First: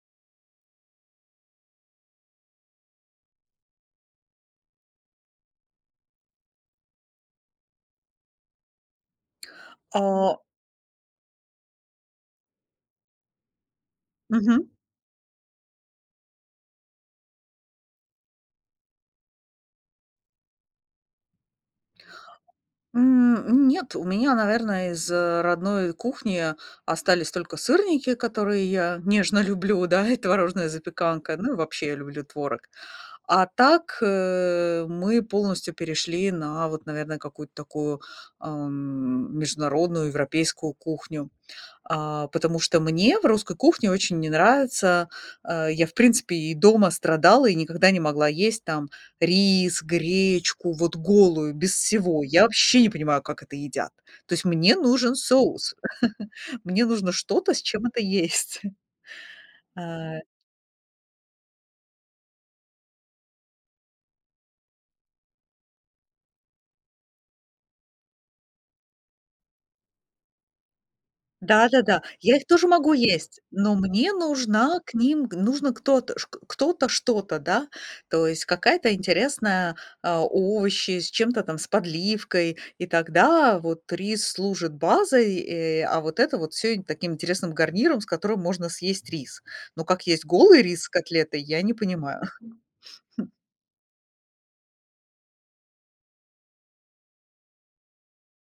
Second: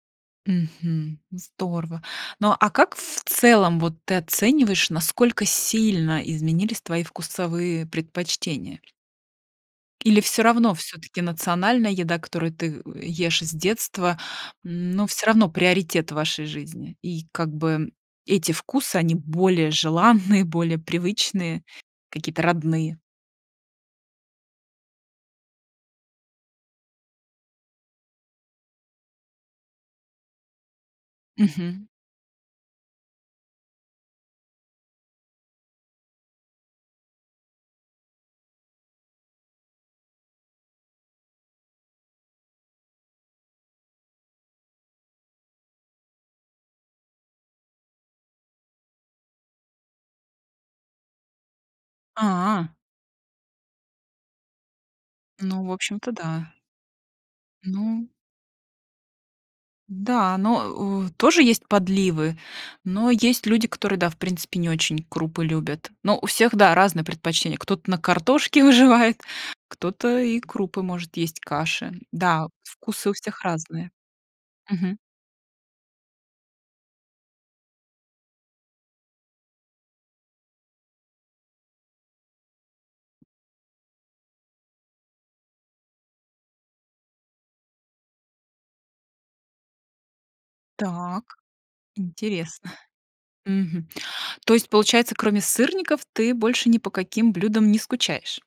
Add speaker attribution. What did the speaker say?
Speaker 1: Мгм. Здорово. Ну, а как в целом вот ты оцениваешь, насколько сильно изменились твои вкусовые предпочтения? Или
Speaker 2: А
Speaker 1: всё равно все-таки национальная еда, которую ты ешь с детства,
Speaker 2: Мгм.
Speaker 1: но всё равно приоритет в вашей жизни. И как бы, эти вкусы, они более желанные, более привычные, какие-то родные.
Speaker 2: М, м, нет, у меня, наверно, из, э, родной кухни остались только сырники, которые я нежно люблю, да, и творожная запеканка, ну и
Speaker 1: Мгм.
Speaker 2: вообще люблю творог. А так, э, мы полностью перешли на вот, наверное, какую-то такую, ам, международную европейскую кухню, а потому что мне в русской кухне очень не нравится, а, я, в принципе, и дома страдала и никогда не могла есть там рис, гречку вот голую без всего. Я
Speaker 1: А.
Speaker 2: вообще не понимаю, как это едят. То есть, мне нужен
Speaker 1: Ну, в
Speaker 2: соус,
Speaker 1: общем-то, да.
Speaker 2: мне нужно что-то, с чем это
Speaker 1: Ну.
Speaker 2: есть. А
Speaker 1: Н-да, но, э, у тоже есть подливы, но есть люди, которые да, в принципе, не очень крупы любят. Но у всех да, разные предпочтения, кто-то на картошке выживает, кто-то и крупы может есть, каши.
Speaker 2: Да-да-да, я их
Speaker 1: Да,
Speaker 2: тоже могу
Speaker 1: вкусы у всех
Speaker 2: есть, но
Speaker 1: разные.
Speaker 2: мне нужна к
Speaker 1: Мгм.
Speaker 2: ним, г нужно кто-то шк кто-то что-то, да, то есть какая-то интересная, а овощи с чем-то там с подливкой, и тогда вот рис служит базой, э, а вот это вот всё им таким интересным гарниром, с которым можно съесть рис. Но как есть голый рис с
Speaker 1: Так
Speaker 2: котлетой, я не понимаю.
Speaker 1: интересно.
Speaker 2: М.
Speaker 1: Мгм. То есть получается, кроме сырников, ты больше ни по каким блюдам не скучаешь?